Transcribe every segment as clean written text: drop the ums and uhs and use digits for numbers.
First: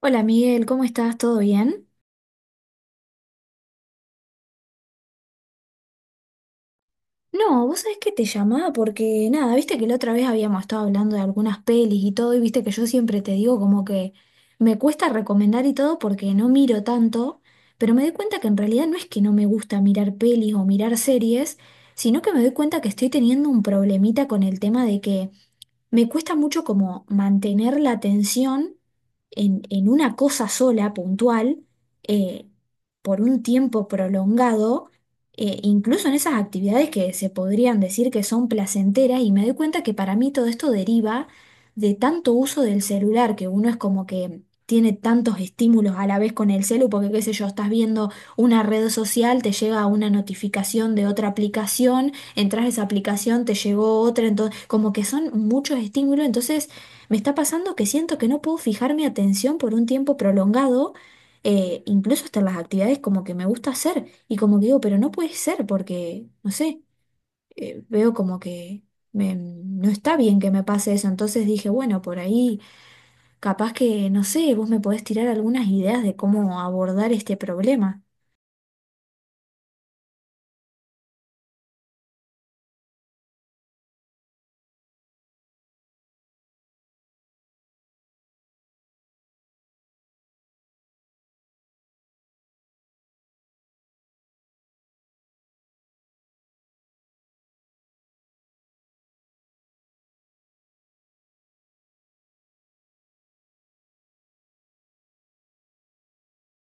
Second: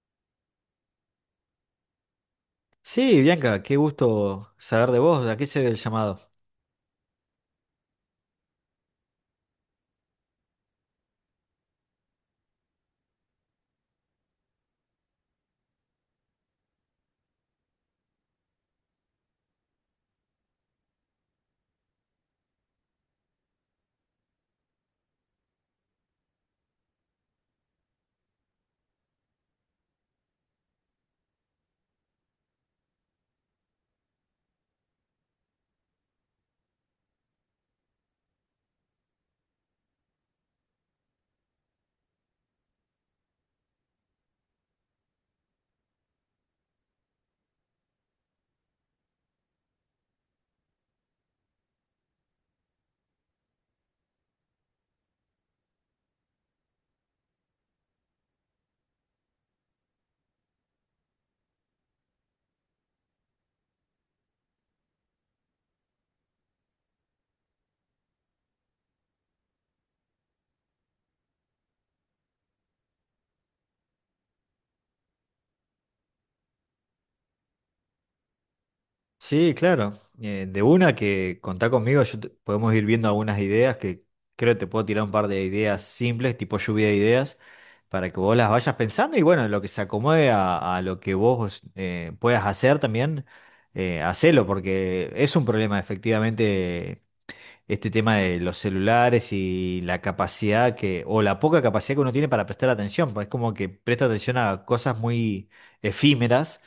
Hola Miguel, ¿cómo estás? ¿Todo bien? Sí, Bianca, qué gusto saber de vos, ¿a qué se debe el llamado? No, vos sabés que te llamaba porque nada, viste que la otra vez habíamos estado hablando de algunas pelis y todo, y viste que yo siempre te digo como que me cuesta recomendar y todo porque no miro tanto, pero me doy cuenta que en realidad no es que no me gusta mirar pelis o mirar series, sino que me doy cuenta que estoy teniendo un problemita con el tema de que me cuesta mucho como mantener la atención en una cosa sola, puntual, eh, por un tiempo prolongado, incluso en esas actividades que se podrían decir que son placenteras, y me doy cuenta que para mí todo esto deriva de tanto uso del celular, que uno es como que tiene tantos estímulos a la vez con el celu, porque qué sé yo, estás viendo una red social, te llega una notificación de otra aplicación, entras a esa aplicación, te llegó otra, entonces como que son muchos estímulos, entonces me está pasando que siento que no puedo fijar mi atención por un tiempo prolongado, incluso hasta en las actividades como que me gusta hacer, y como que digo, pero no puede ser porque, no sé, veo como que no está bien que me pase eso, entonces dije, bueno, por ahí capaz que, no sé, vos me podés tirar algunas ideas de cómo abordar este problema. Sí, claro, de una que contá conmigo, podemos ir viendo algunas ideas que creo que te puedo tirar un par de ideas simples, tipo lluvia de ideas, para que vos las vayas pensando y bueno, lo que se acomode a lo que vos puedas hacer también, hacelo, porque es un problema efectivamente este tema de los celulares y la capacidad que, o la poca capacidad que uno tiene para prestar atención, pues es como que presta atención a cosas muy efímeras,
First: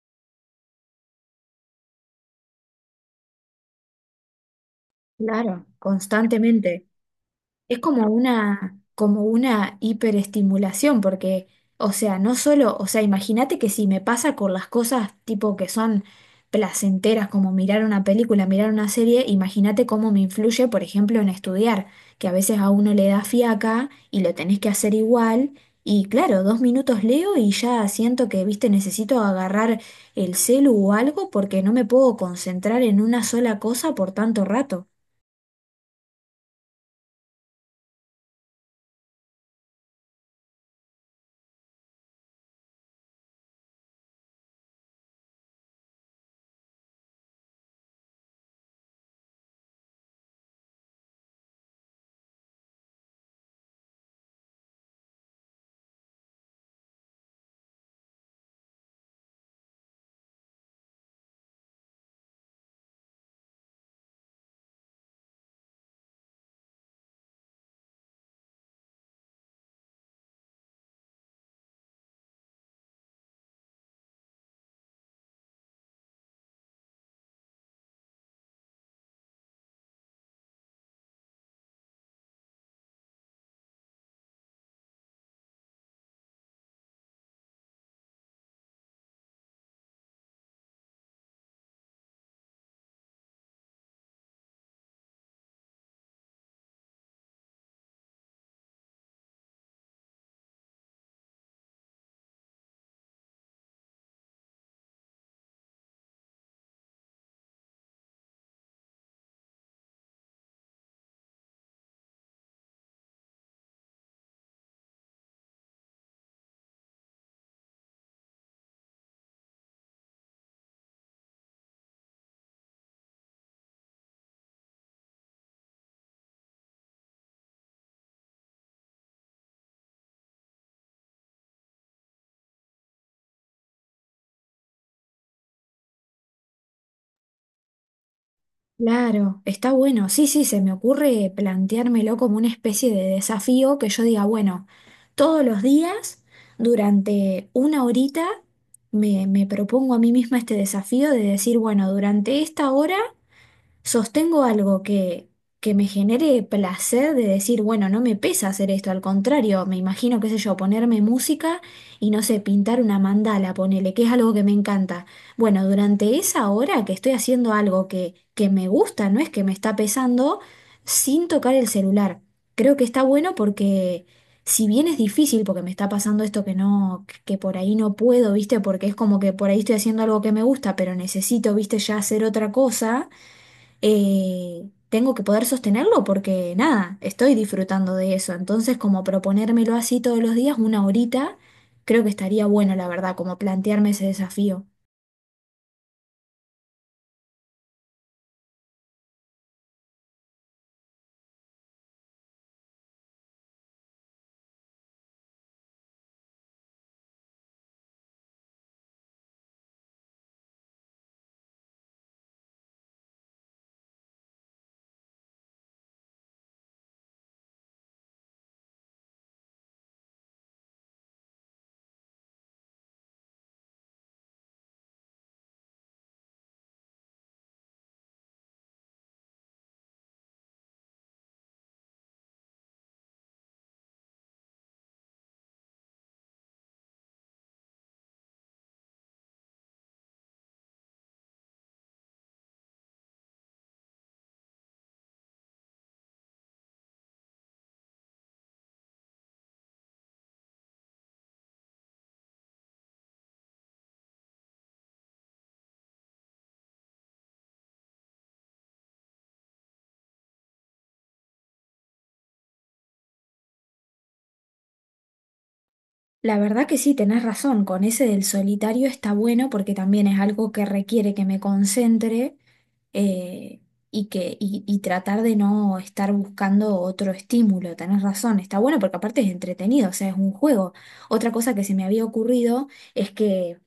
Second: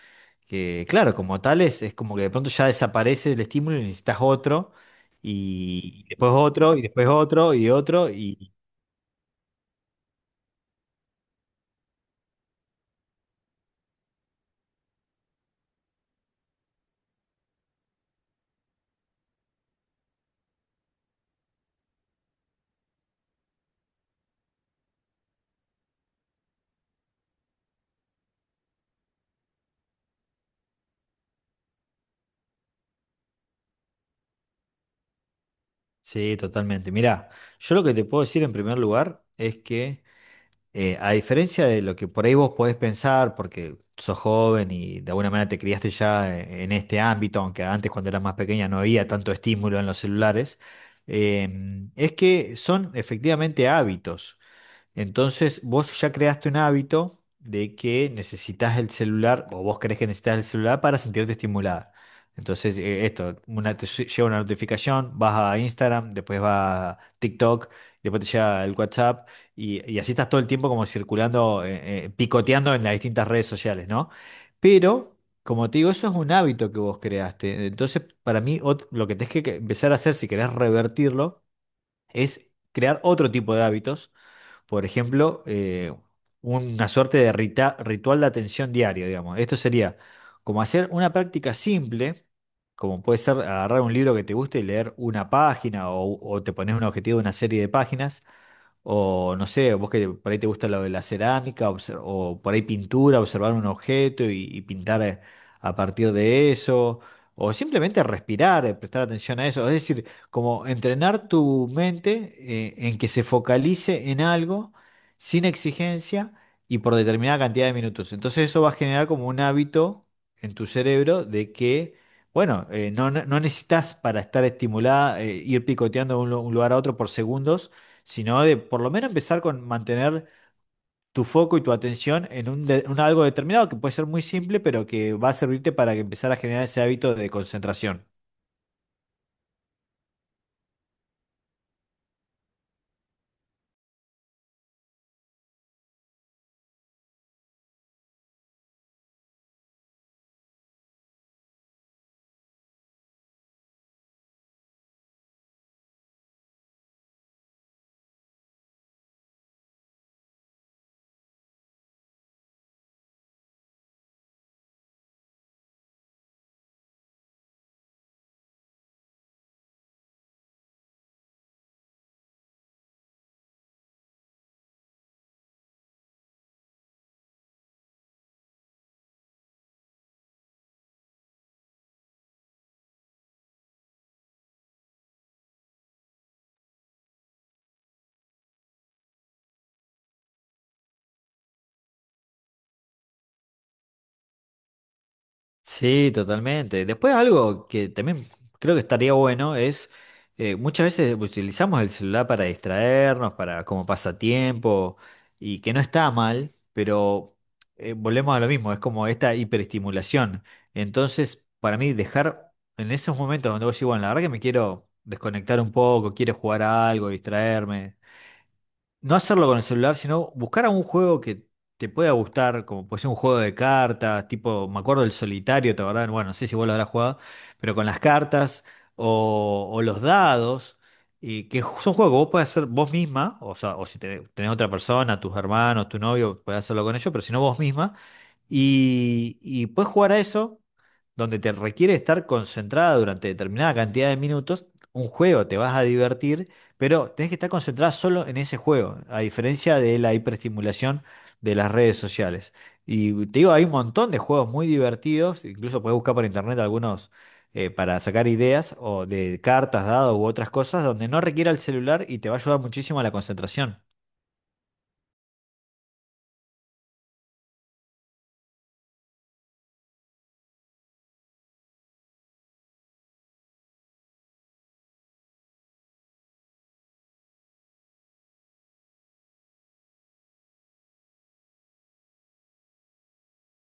que claro, como tales, es como que de pronto ya desaparece el estímulo y necesitas otro, Claro, y después otro, y constantemente. después otro, y Es otro, y como una hiperestimulación, porque, o sea, no solo, o sea, imagínate que si me pasa con las cosas tipo que son placenteras, como mirar una película, mirar una serie, imagínate cómo me influye, por ejemplo, en estudiar, que a veces a uno le da fiaca y lo tenés que hacer igual, y claro, 2 minutos leo y ya siento que, viste, necesito agarrar el celu o algo porque no me puedo concentrar en una sola cosa por tanto rato. sí, totalmente. Mirá, yo lo que te puedo decir en primer lugar es que... a diferencia de lo que por ahí vos podés pensar, porque sos joven y de alguna manera te criaste ya en este ámbito, aunque antes cuando eras más pequeña no había tanto estímulo en los celulares, eh, es que son efectivamente hábitos. Entonces, vos ya creaste un hábito de que necesitas el celular, o vos crees que necesitas el celular para sentirte estimulada. Entonces, esto, llega una notificación, vas a Instagram, después vas a TikTok, después te llega el WhatsApp, y así estás todo el tiempo como circulando, picoteando en las distintas redes sociales, ¿no? Pero, como te digo, eso es un hábito que vos creaste. Entonces, para mí, lo que tenés que empezar a hacer si querés revertirlo es crear otro tipo de hábitos, por ejemplo, una suerte de ritual de atención diario, digamos. Esto sería como hacer una práctica simple, como puede ser agarrar un libro que te guste y leer una página o te pones un objetivo de una serie de páginas o no sé, vos que por ahí te gusta lo de la cerámica, o por ahí pintura, observar un objeto y pintar a partir de eso, o simplemente respirar, prestar atención a eso. Es decir, como entrenar tu mente en que se focalice en algo sin exigencia y por determinada cantidad de minutos. Entonces eso va a generar como un hábito en tu cerebro de que, bueno, no, no necesitas para estar estimulada ir picoteando de un lugar a otro por segundos, sino de por lo menos empezar con mantener tu foco y tu atención en un algo determinado que puede ser muy simple, pero que va a servirte para que empezar a generar ese hábito de concentración. Claro, está bueno. Sí, sí, se me ocurre planteármelo como una especie de desafío que yo diga, bueno, todos los días, durante una horita, me propongo a mí misma este desafío de decir, bueno, durante esta hora sostengo algo que me genere placer de decir, bueno, no me pesa hacer esto, al contrario, me imagino, qué sé yo, ponerme música y no sé, pintar una mandala, ponele, que es algo que me encanta. Bueno, durante esa hora que estoy haciendo algo que me gusta, no es que me está pesando, sin tocar el celular. Creo que está bueno porque... Si bien es difícil, porque me está pasando esto que no, que por ahí no puedo, ¿viste? Porque es como que por ahí estoy haciendo algo que me gusta, pero necesito, ¿viste? Ya hacer otra cosa, tengo que poder sostenerlo porque nada, estoy disfrutando de eso. Entonces, como proponérmelo así todos los días, una horita, creo que estaría bueno, la verdad, como plantearme ese desafío. Sí, totalmente. Después algo que también creo que estaría bueno es, muchas veces utilizamos el celular para distraernos, para como pasatiempo, y que no está mal, pero volvemos a lo mismo, es como esta hiperestimulación. Entonces, para mí, dejar en esos momentos donde vos decís, bueno, la verdad que me quiero desconectar un poco, quiero jugar a algo, distraerme, no hacerlo con el celular, sino buscar algún juego que te pueda gustar, como puede ser un juego de cartas, tipo, me acuerdo del solitario, ¿te acordás? Bueno, no sé si vos lo habrás jugado, pero con las cartas o los dados, y que son juegos que vos podés hacer vos misma, o sea, o si tenés otra persona, tus hermanos, tu novio, podés hacerlo con ellos, pero si no vos misma, y podés jugar a eso, donde te requiere estar concentrada durante determinada cantidad de minutos, un juego, te vas a divertir, pero tenés que estar concentrada solo en ese juego, a diferencia de la hiperestimulación de las redes sociales. Y te digo, hay un montón de juegos muy divertidos, incluso puedes buscar por internet algunos para sacar ideas o de cartas, dados u otras cosas, donde no requiera el celular y te va a ayudar muchísimo a la concentración. La verdad que sí, tenés razón, con ese del solitario está bueno porque también es algo que requiere que me concentre, eh, y que, y tratar de no estar buscando otro estímulo. Tenés razón, está bueno porque aparte es entretenido, o sea, es un juego. Otra cosa que se me había ocurrido es que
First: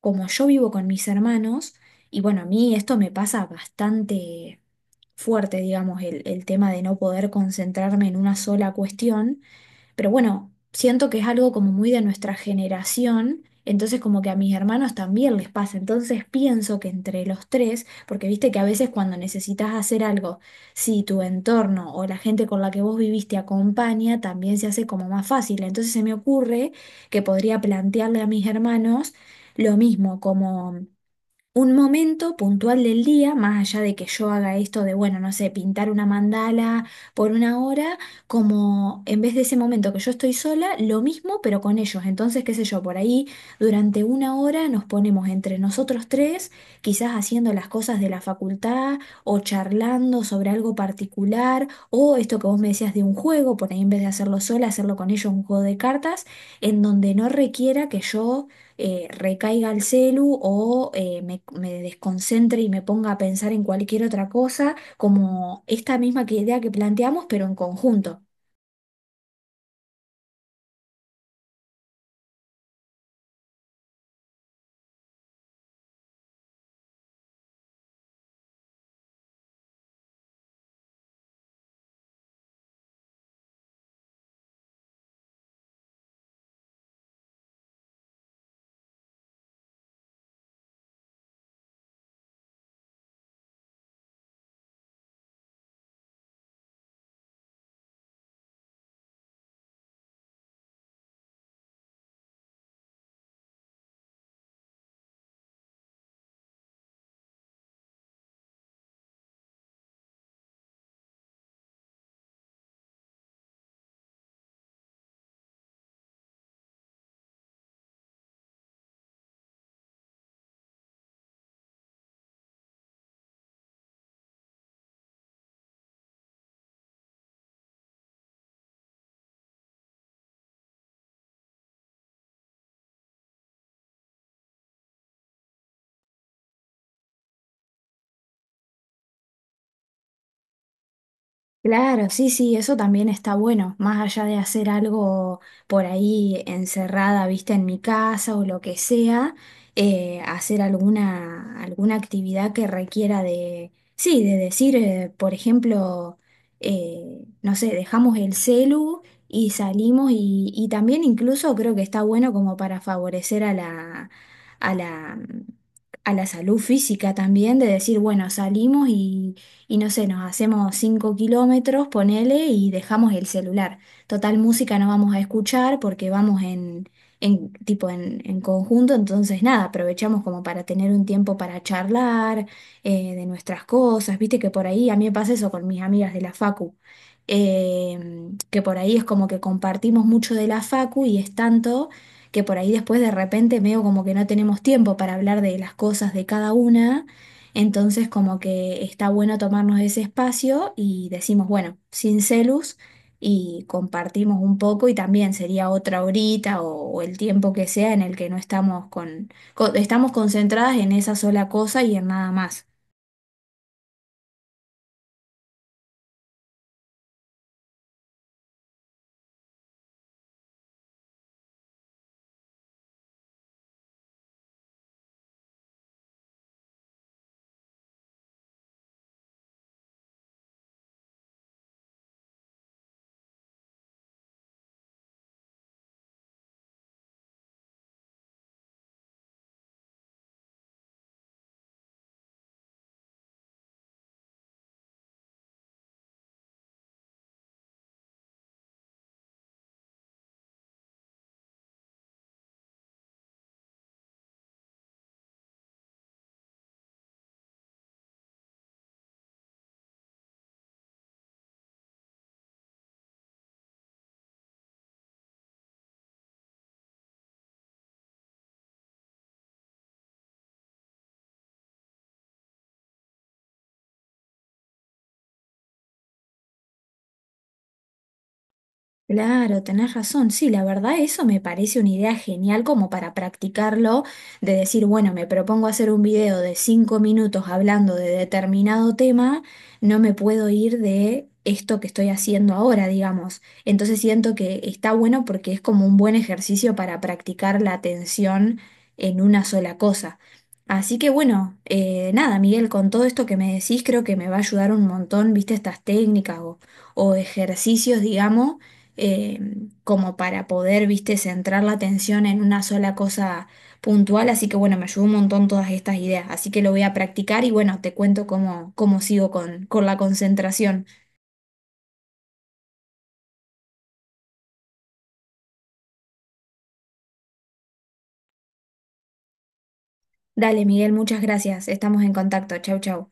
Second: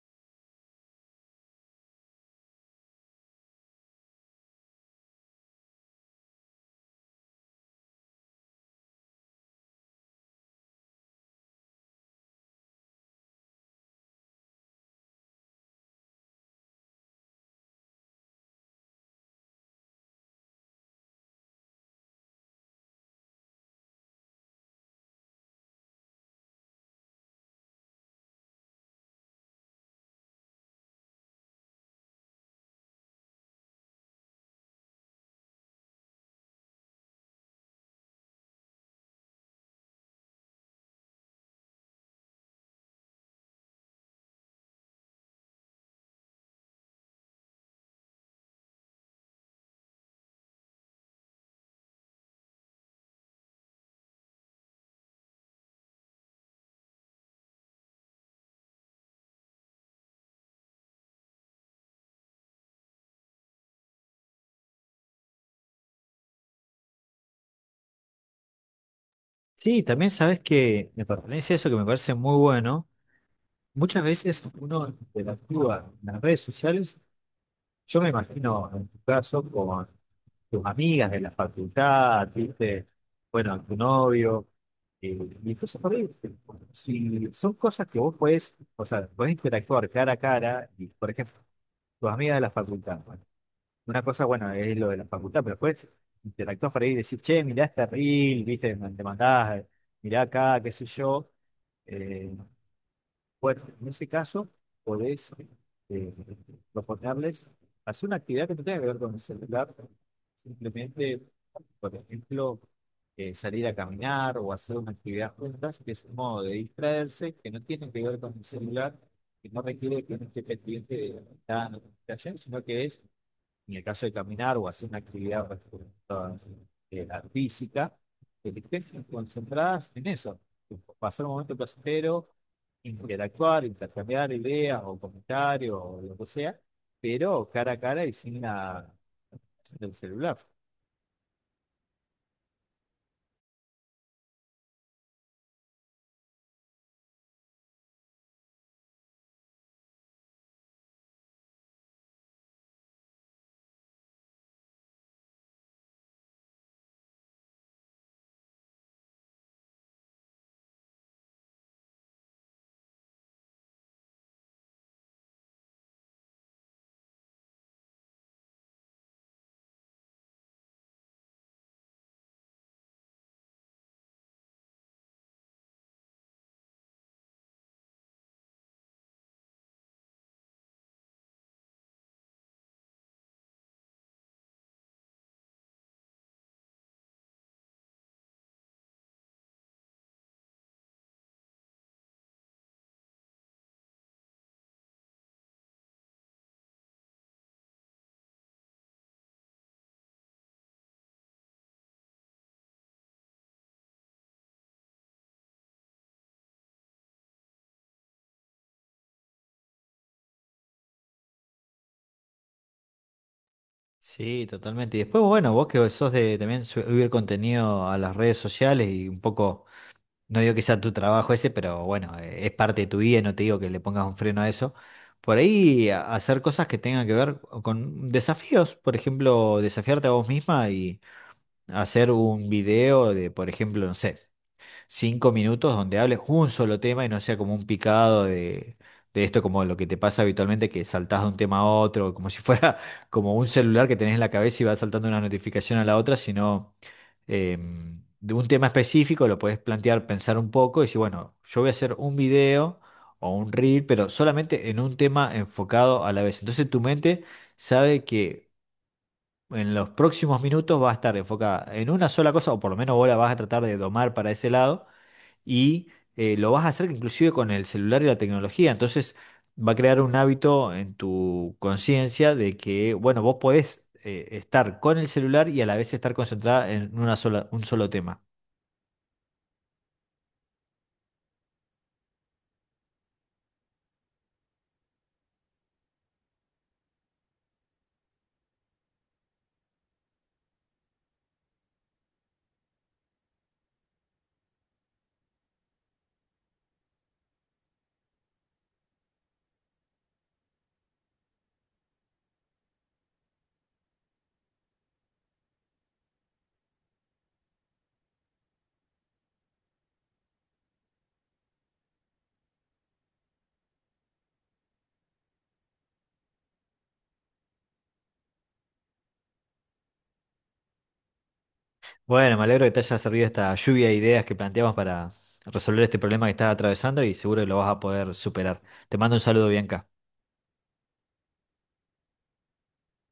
como yo vivo con mis hermanos, y bueno, a mí esto me pasa bastante fuerte, digamos, el tema de no poder concentrarme en una sola cuestión. Pero bueno, siento que es algo como muy de nuestra generación, entonces como que a mis hermanos también les pasa. Entonces pienso que entre los tres, porque viste que a veces cuando necesitas hacer algo, si tu entorno o la gente con la que vos viviste acompaña, también se hace como más fácil. Entonces se me ocurre que podría plantearle a mis hermanos lo mismo, como un momento puntual del día, más allá de que yo haga esto de, bueno, no sé, pintar una mandala por una hora, como en vez de ese momento que yo estoy sola, lo mismo, pero con ellos. Entonces, qué sé yo, por ahí durante una hora nos ponemos entre nosotros tres, quizás haciendo las cosas de la facultad o charlando sobre algo particular, o esto que vos me decías de un juego, por ahí en vez de hacerlo sola, hacerlo con ellos, un juego de cartas, en donde no requiera que yo, recaiga el celu o me desconcentre y me ponga a pensar en cualquier otra cosa, como esta misma que idea que planteamos, pero en conjunto. Sí, también sabes que me pertenece eso, que me parece muy bueno. Muchas veces uno interactúa en las redes sociales, yo me imagino en tu caso, con tus amigas de la facultad, ¿viste? Bueno, a tu novio, eh, y cosas por ahí. Si son cosas que vos podés, o sea, podés interactuar cara a cara, y por ejemplo, tus amigas de la facultad, bueno, una cosa, bueno, es lo de la facultad, pero después interactuás por ahí y decís, che, mirá este reel, ¿viste? Te mandás, mirá acá, qué sé yo. eh, bueno, en ese caso, podés eh, proponerles hacer una actividad que no tenga que ver con el celular, simplemente, por ejemplo, salir a caminar o hacer una actividad juntas, que es un modo de distraerse, que no tiene que ver con el celular, que no requiere que uno esté pendiente de la notificación, sino que es en el caso de caminar o hacer una actividad eh, física, que estén concentradas en eso, pasar un momento placentero, interactuar, intercambiar ideas o comentarios o lo que sea, pero cara a cara y sin el celular. Claro, sí, sí, eso también está bueno, más allá de hacer algo por ahí encerrada, viste, en mi casa o lo que sea, hacer alguna, alguna actividad que requiera de, sí, de decir, por ejemplo, no sé, dejamos el celu y salimos y también incluso creo que está bueno como para favorecer a a la, la salud física también, de decir, bueno, salimos y no sé, nos hacemos 5 kilómetros, ponele, y dejamos el celular. Total música no vamos a escuchar porque vamos en tipo en conjunto, entonces nada, aprovechamos como para tener un tiempo para charlar, de nuestras cosas, viste que por ahí, a mí me pasa eso con mis amigas de la facu. eh, que por ahí es como que compartimos mucho de la facu y es tanto que por ahí después de repente veo como que no tenemos tiempo para hablar de las cosas de cada una, entonces, como que está bueno tomarnos ese espacio y decimos, bueno, sin celus y compartimos un poco y también sería otra horita o el tiempo que sea en el que no estamos concentradas en esa sola cosa y en nada más. Sí, totalmente. Y después, bueno, vos que sos de también subir contenido a las redes sociales y un poco. No digo que sea tu trabajo ese, pero bueno, es parte de tu vida y no te digo que le pongas un freno a eso. Por ahí hacer cosas que tengan que ver con desafíos, por ejemplo, desafiarte a vos misma y hacer un video de, por ejemplo, no sé, 5 minutos donde hables un solo tema y no sea como un picado de esto, como lo que te pasa habitualmente, que saltás de un tema a otro, como si fuera como un celular que tenés en la cabeza y vas saltando una notificación a la otra, sino eh, de un tema específico lo podés plantear, pensar un poco y decir, bueno, yo voy a hacer un video o un reel, pero solamente en un tema enfocado a la vez. Entonces tu mente sabe que... En los próximos minutos va a estar enfocada en una sola cosa, o por lo menos vos la vas a tratar de domar para ese lado, y lo vas a hacer inclusive con el celular y la tecnología. Entonces va a crear un hábito en tu conciencia de que, bueno, vos podés estar con el celular y a la vez estar concentrada en un solo tema. Claro, tenés razón. Sí, la verdad eso me parece una idea genial como para practicarlo, de decir, bueno, me propongo hacer un video de 5 minutos hablando de determinado tema, no me puedo ir de esto que estoy haciendo ahora, digamos. Entonces siento que está bueno porque es como un buen ejercicio para practicar la atención en una sola cosa. Así que bueno, nada, Miguel, con todo esto que me decís, creo que me va a ayudar un montón, viste, estas técnicas o ejercicios, digamos, eh, como para poder, viste, centrar la atención en una sola cosa puntual. Así que bueno, me ayudó un montón todas estas ideas. Así que lo voy a practicar y bueno, te cuento cómo sigo con la concentración. Bueno, me alegro que te haya servido esta lluvia de ideas que planteamos para resolver este problema que estás atravesando y seguro que lo vas a poder superar. Te mando un saludo, Bianca. Dale, Miguel, muchas gracias. Estamos en contacto. Chau, chau.